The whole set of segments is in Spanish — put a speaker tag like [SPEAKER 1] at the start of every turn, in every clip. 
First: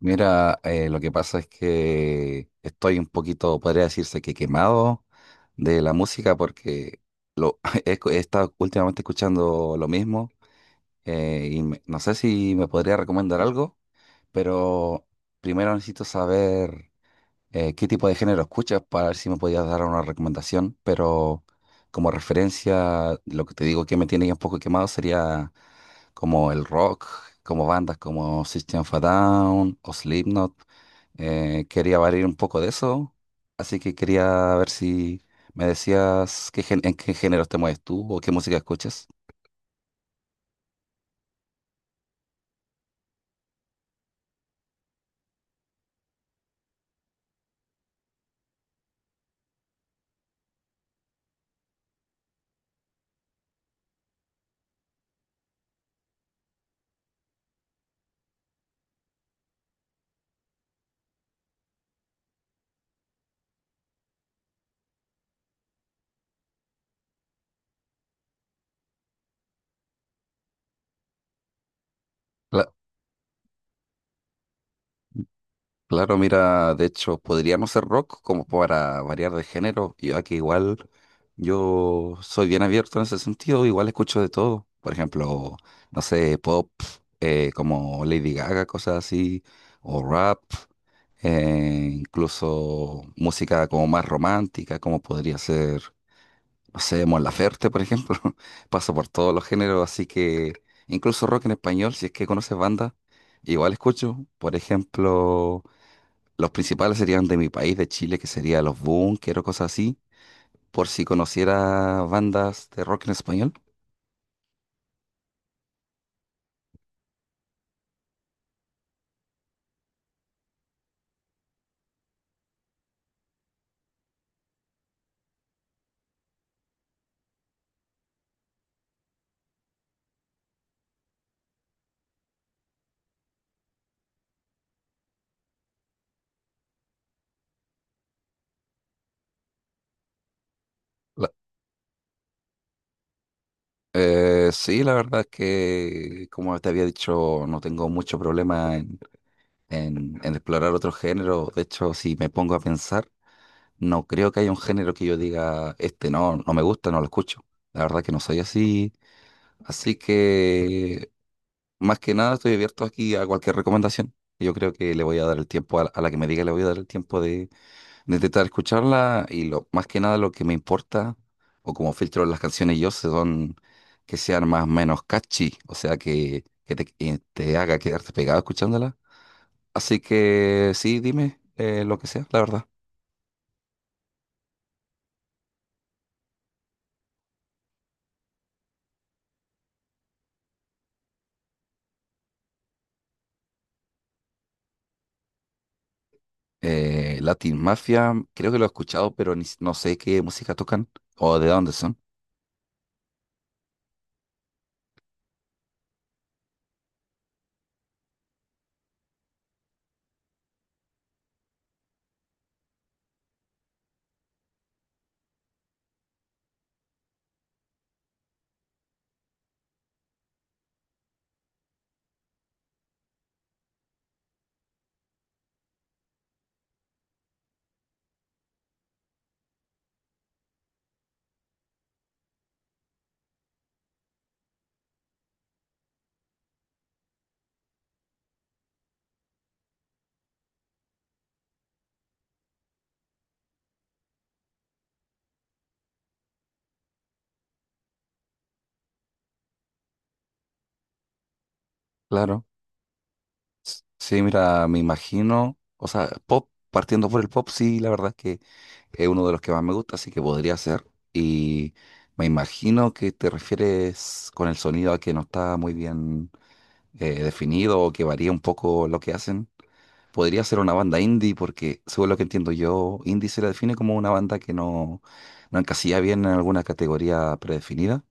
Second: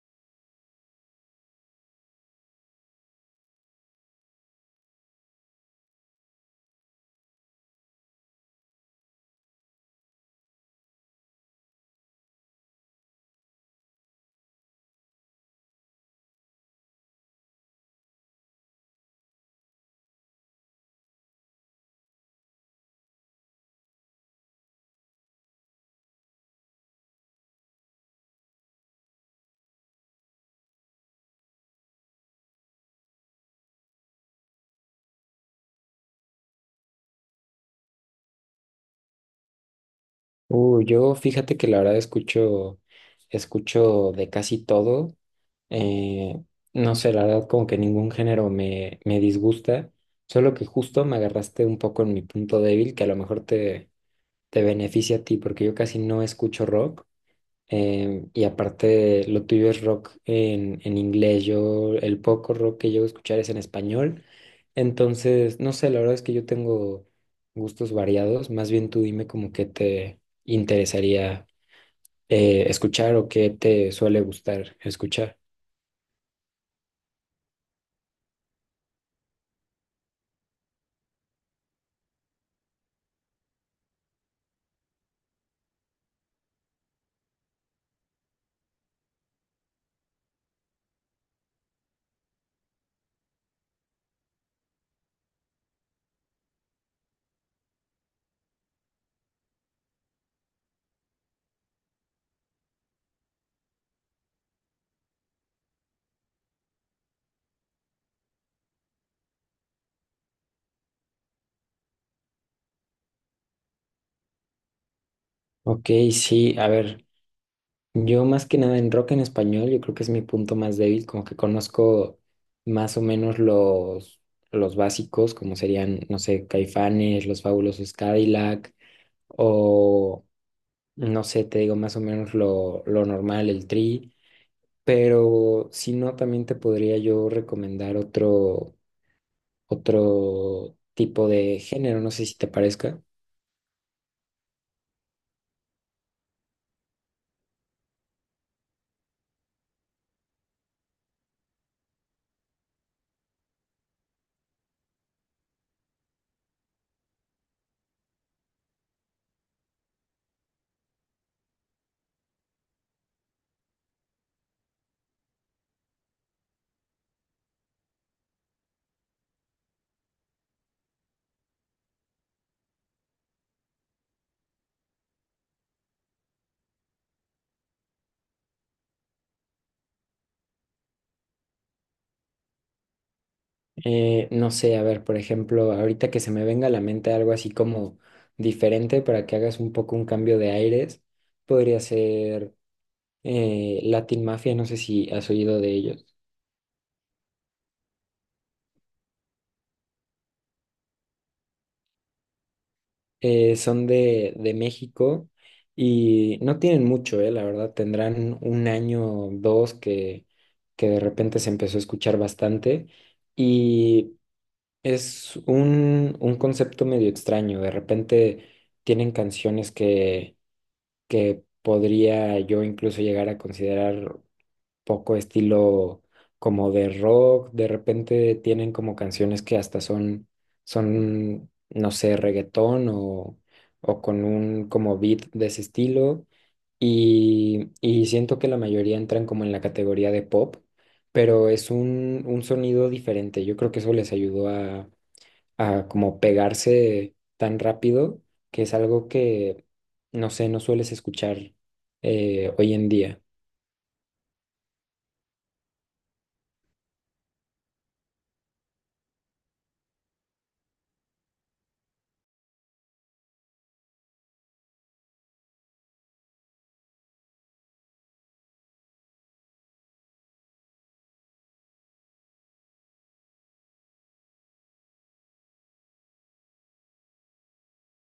[SPEAKER 1] Mira, lo que pasa es que estoy un poquito, podría decirse que quemado de la música porque lo, he estado últimamente escuchando lo mismo. No sé si me podría recomendar algo, pero primero necesito saber qué tipo de género escuchas para ver si me podías dar una recomendación. Pero como referencia, lo que te digo que me tiene ya un poco quemado sería como el rock, como bandas como System of a Down o Slipknot. Quería variar un poco de eso, así que quería ver si me decías en qué géneros te mueves tú o qué música escuchas.
[SPEAKER 2] Yo fíjate que la verdad escucho, escucho de casi todo. Eh, no sé, la verdad como que ningún género me disgusta, solo que justo me agarraste un poco en mi punto débil, que a lo mejor te beneficia a ti, porque yo casi no escucho rock. Y aparte, lo tuyo es rock en inglés. Yo, el poco rock que llego a escuchar es en español. Entonces, no sé, la verdad es que yo tengo gustos variados. Más bien tú dime como qué te interesaría escuchar o qué te suele gustar escuchar.
[SPEAKER 1] Claro, mira, de hecho, podría no ser rock como para variar de género, y aquí igual yo soy bien abierto en ese sentido, igual escucho de todo. Por ejemplo, no sé, pop, como Lady Gaga, cosas así, o rap, incluso música como más romántica, como podría ser, no sé, Mon Laferte, por ejemplo. Paso por todos los géneros, así que incluso rock en español, si es que conoces bandas, igual escucho. Por ejemplo. Los principales serían de mi país, de Chile, que sería Los Bunkers o cosas así, por si conociera bandas de rock en español.
[SPEAKER 2] Ok, sí, a ver, yo más que nada en rock en español, yo creo que es mi punto más débil, como que conozco más o menos los básicos, como serían, no sé, Caifanes, Los Fabulosos Cadillac, o no sé, te digo más o menos lo normal, el tri, pero si no, también te podría yo recomendar otro tipo
[SPEAKER 1] La-
[SPEAKER 2] de género, no sé si te parezca.
[SPEAKER 1] sí, la verdad es que, como te había dicho, no tengo mucho problema en, en explorar otro género. De hecho, si me pongo a pensar, no creo que haya un género que yo diga, este no, no me gusta, no lo escucho. La verdad que no soy así. Así que más que nada estoy abierto aquí a cualquier recomendación. Yo creo que le voy a dar el tiempo a la que me diga, le voy a dar el tiempo de intentar escucharla. Y lo, más que nada lo que me importa o como filtro las canciones yo son que sean más o menos catchy, o sea que, que te haga quedarte pegado escuchándola. Así que sí, dime, lo que sea, la verdad.
[SPEAKER 2] No sé, a ver, por ejemplo, ahorita que se me venga a la mente algo así como diferente para que hagas un poco un cambio de aires, podría ser Latin Mafia, no sé si has oído de ellos.
[SPEAKER 1] Latin Mafia, creo que lo he escuchado, pero ni s- no sé qué música tocan o de dónde son.
[SPEAKER 2] Son de México y no tienen mucho, la verdad, tendrán un año, dos, que de repente se empezó a escuchar bastante y es un concepto medio extraño, de repente tienen canciones que podría yo incluso llegar a considerar poco estilo como de rock, de repente tienen como canciones que hasta son, son, no sé, reggaetón o con un como beat de ese estilo. Y siento que la mayoría entran como en la categoría de pop, pero es un sonido diferente. Yo creo que eso les ayudó a como pegarse tan rápido, que es algo que, no sé, no sueles escuchar
[SPEAKER 1] Claro.
[SPEAKER 2] hoy en día.
[SPEAKER 1] Sí, mira, me imagino, o sea, pop, partiendo por el pop, sí, la verdad es que es uno de los que más me gusta, así que podría ser. Y me imagino que te refieres con el sonido a que no está muy bien definido o que varía un poco lo que hacen. Podría ser una banda indie, porque según lo que entiendo yo, indie se la define como una banda que no, no encasilla bien en alguna categoría predefinida.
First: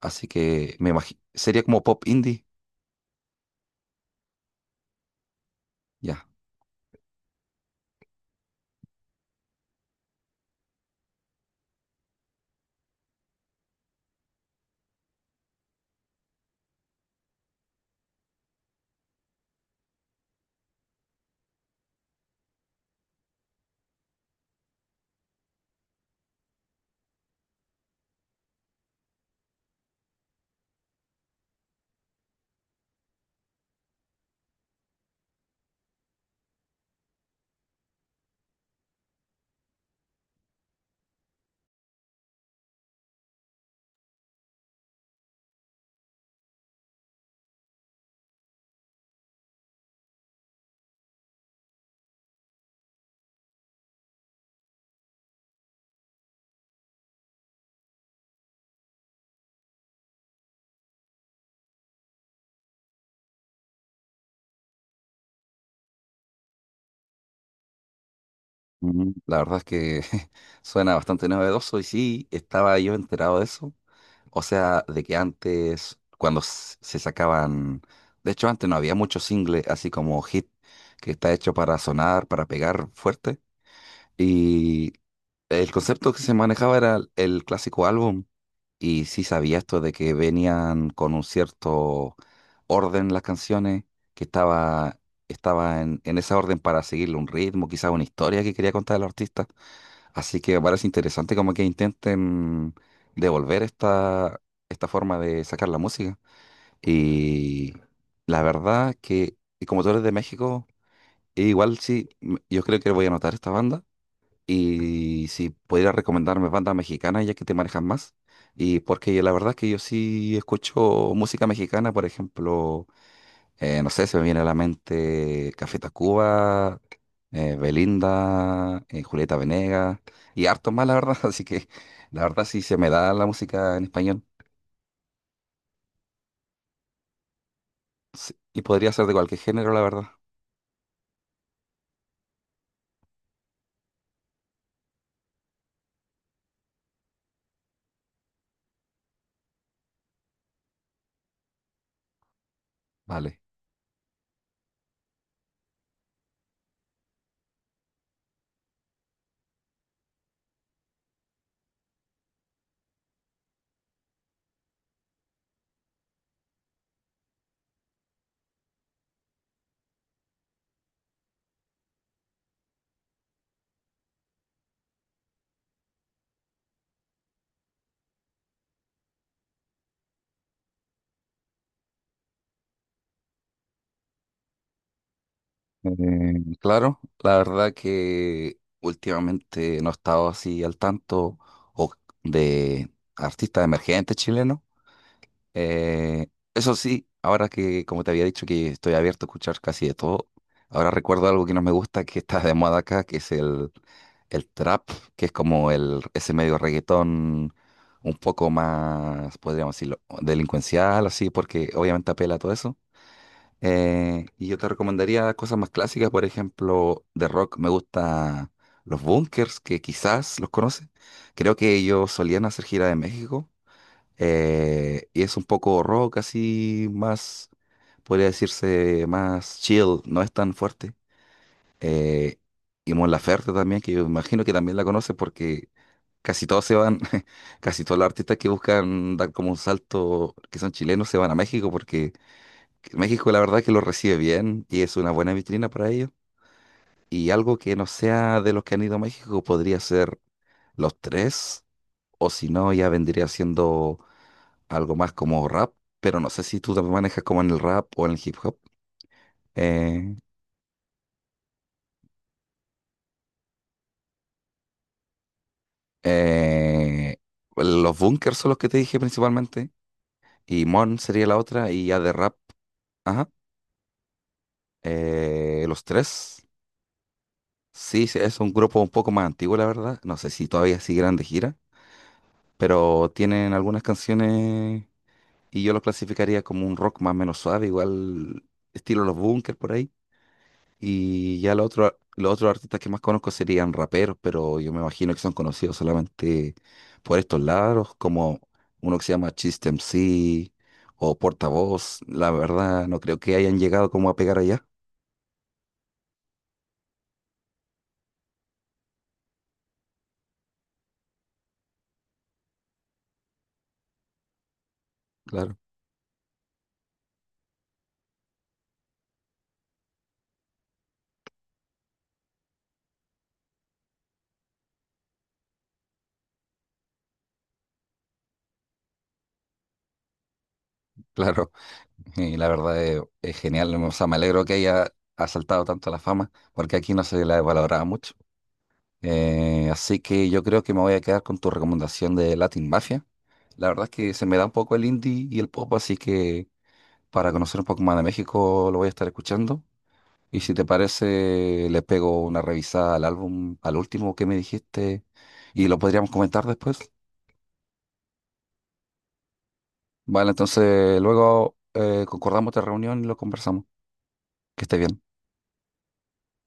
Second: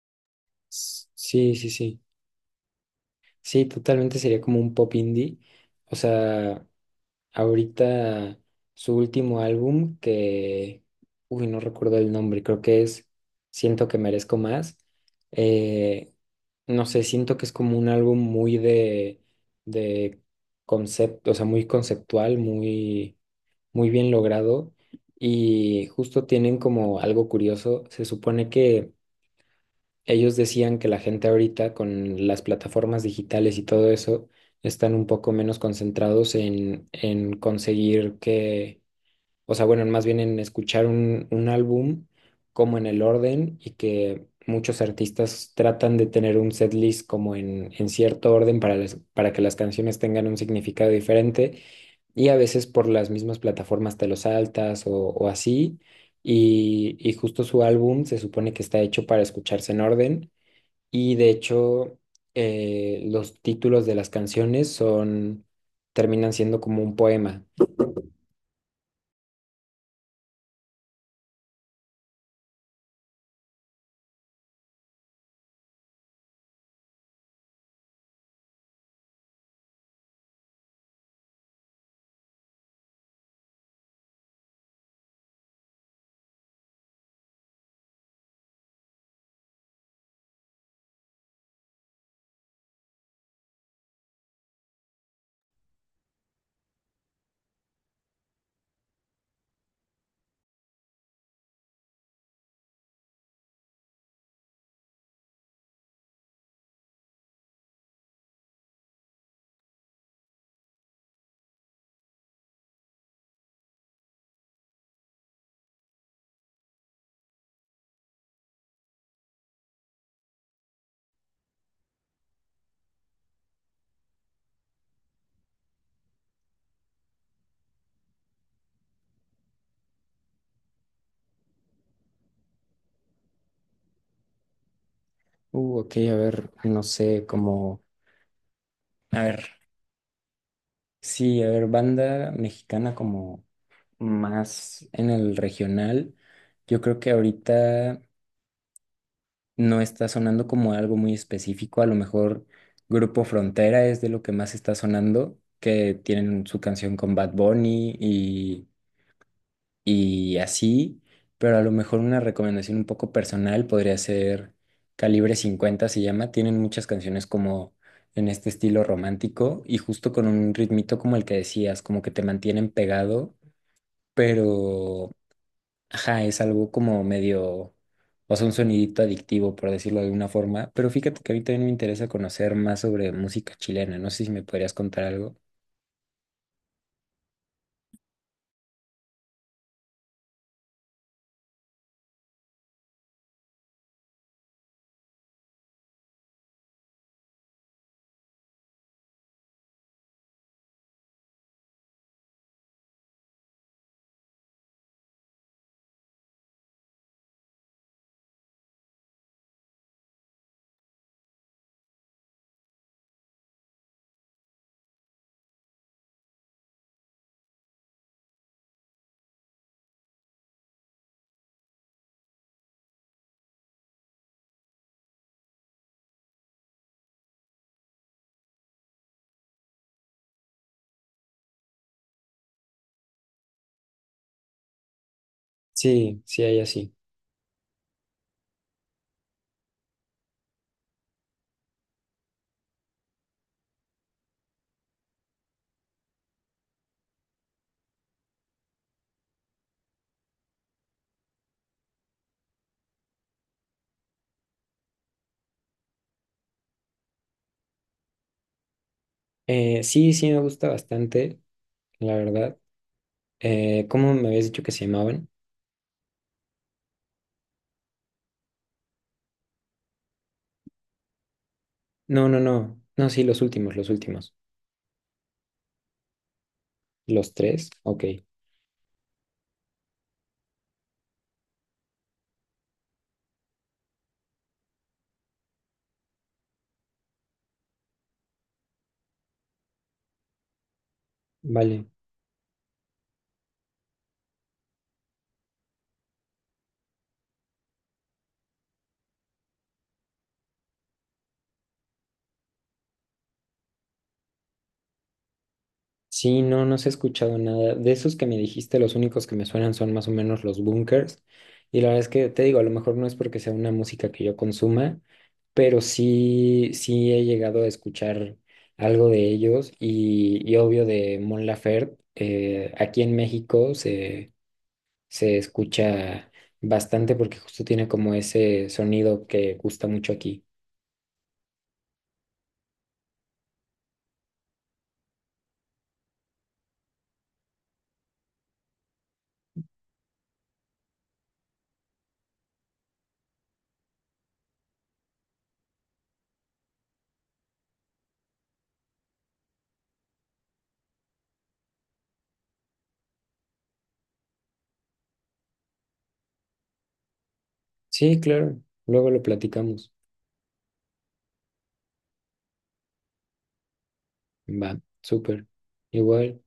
[SPEAKER 1] Así que me imagino,
[SPEAKER 2] Sí,
[SPEAKER 1] sería
[SPEAKER 2] sí,
[SPEAKER 1] como
[SPEAKER 2] sí.
[SPEAKER 1] pop indie.
[SPEAKER 2] Sí, totalmente sería como un pop indie. O
[SPEAKER 1] Ya.
[SPEAKER 2] sea, ahorita su último álbum que, uy, no recuerdo el nombre, creo que es Siento que merezco más. Eh, no sé, siento que es como un álbum muy de concepto, o sea, muy conceptual, muy, muy bien logrado. Y justo tienen como algo curioso. Se supone que ellos decían que la gente ahorita con las plataformas digitales y todo eso están un poco menos concentrados en conseguir que, o sea, bueno, más bien en escuchar un álbum como en el orden y que muchos artistas tratan de tener un setlist como en cierto orden para, para que las canciones tengan un significado diferente y a veces por las mismas plataformas te lo saltas o así y justo su álbum se supone que está hecho para escucharse en orden y de hecho, los títulos de las canciones son, terminan siendo como un poema.
[SPEAKER 1] Mm, la verdad es que suena bastante novedoso y sí, estaba yo enterado de eso. O sea, de que antes, cuando se sacaban, de hecho antes no había muchos singles, así como hit, que está hecho para sonar, para pegar fuerte. Y el concepto que se manejaba era el clásico álbum. Y sí sabía esto de que venían con un cierto orden las canciones, que estaba, estaba en esa orden para seguirle un ritmo, quizás una historia que quería contar el artista. Así que me parece interesante como que intenten devolver esta, esta forma de sacar la música. Y la verdad que, y como tú eres de México, igual sí, yo creo que voy a anotar esta banda. Y si pudieras recomendarme bandas mexicanas, ya que te manejas más. Y porque la verdad es que yo sí escucho música mexicana, por ejemplo, no sé, se me viene a la mente Café Tacuba, Belinda, Julieta Venegas y harto más, la verdad. Así que la verdad sí se me da la música en español,
[SPEAKER 2] Ok, a ver, no sé, como,
[SPEAKER 1] sí, y podría ser de
[SPEAKER 2] a
[SPEAKER 1] cualquier
[SPEAKER 2] ver,
[SPEAKER 1] género, la verdad.
[SPEAKER 2] sí, a ver, banda mexicana como más en el regional. Yo creo que ahorita no está sonando como algo muy específico. A lo mejor Grupo
[SPEAKER 1] Vale.
[SPEAKER 2] Frontera es de lo que más está sonando, que tienen su canción con Bad Bunny y así, pero a lo mejor una recomendación un poco personal podría ser Calibre 50 se llama, tienen muchas canciones como en este estilo romántico y justo con un ritmito como el que decías, como que te mantienen pegado, pero ajá, es algo como medio, o sea, un sonidito adictivo por decirlo de alguna forma, pero fíjate que a mí también me interesa conocer más sobre música chilena, no sé si me podrías contar algo.
[SPEAKER 1] Eh, claro, la verdad que últimamente no he estado así al tanto o de artistas emergentes chilenos. Eh, eso sí, ahora que, como te había dicho, que estoy abierto a escuchar casi de todo, ahora recuerdo algo que no me gusta, que está de moda acá, que es el trap, que es como el, ese medio reggaetón un poco más, podríamos decirlo, delincuencial, así, porque obviamente apela a todo eso. Y yo te recomendaría cosas más clásicas, por ejemplo, de rock me gusta los Bunkers, que quizás los conoces. Creo que ellos solían hacer gira de México, y es un poco rock así, más, podría decirse, más chill, no es tan fuerte. Eh, y Mon Laferte también, que yo imagino que también la conoce porque
[SPEAKER 2] Sí, sí,
[SPEAKER 1] casi
[SPEAKER 2] hay
[SPEAKER 1] todos se
[SPEAKER 2] así.
[SPEAKER 1] van, casi todos los artistas que buscan dar como un salto, que son chilenos, se van a México porque México la verdad que lo recibe bien y es una buena vitrina para ellos. Y algo que no sea de los que han ido a México podría ser Los Tres, o si no, ya vendría siendo algo más como rap, pero no sé si tú te manejas como en el rap o en el hip hop.
[SPEAKER 2] Sí,
[SPEAKER 1] Eh,
[SPEAKER 2] sí, me gusta bastante, la verdad. ¿Cómo me habías dicho que se llamaban?
[SPEAKER 1] eh, los Bunkers son los que te dije principalmente, y Mon sería la otra, y ya de
[SPEAKER 2] No,
[SPEAKER 1] rap,
[SPEAKER 2] no, no. No, sí,
[SPEAKER 1] ajá,
[SPEAKER 2] los últimos, los últimos.
[SPEAKER 1] los Tres.
[SPEAKER 2] ¿Los tres? Ok,
[SPEAKER 1] Sí, sí, es un grupo un poco más antiguo, la verdad. No sé si todavía siguen de gira, pero tienen algunas canciones y yo los clasificaría como un rock más o menos suave, igual estilo los Bunkers por ahí. Y ya
[SPEAKER 2] vale.
[SPEAKER 1] los otros artistas que más conozco serían raperos, pero yo me imagino que son conocidos solamente por estos lados, como uno que se llama Chiste MC o Portavoz. La verdad, no creo que hayan llegado como a pegar allá.
[SPEAKER 2] Sí, no, no se ha escuchado nada. De esos que me dijiste, los únicos que me suenan son más o menos los bunkers. Y la verdad es que te digo, a lo mejor no es porque sea una música que yo consuma,
[SPEAKER 1] Claro,
[SPEAKER 2] pero sí, sí he llegado a escuchar algo de ellos y obvio de Mon Laferte. Eh, aquí en México se escucha bastante porque justo tiene como ese sonido que gusta mucho aquí.
[SPEAKER 1] claro. Y la verdad es genial. O sea, me alegro que haya asaltado tanto la fama, porque aquí no se la valoraba mucho. Así que yo creo que me voy a quedar con tu recomendación de Latin Mafia. La verdad es que se me da un poco el indie y el pop, así que para conocer un poco más de México, lo voy a estar escuchando. Y si te parece, le pego una revisada al álbum, al último que me dijiste, y lo podríamos comentar después.
[SPEAKER 2] Sí, claro, luego lo platicamos.
[SPEAKER 1] Vale, entonces luego concordamos de reunión y lo conversamos. Que esté
[SPEAKER 2] Va,
[SPEAKER 1] bien.
[SPEAKER 2] súper. Igual.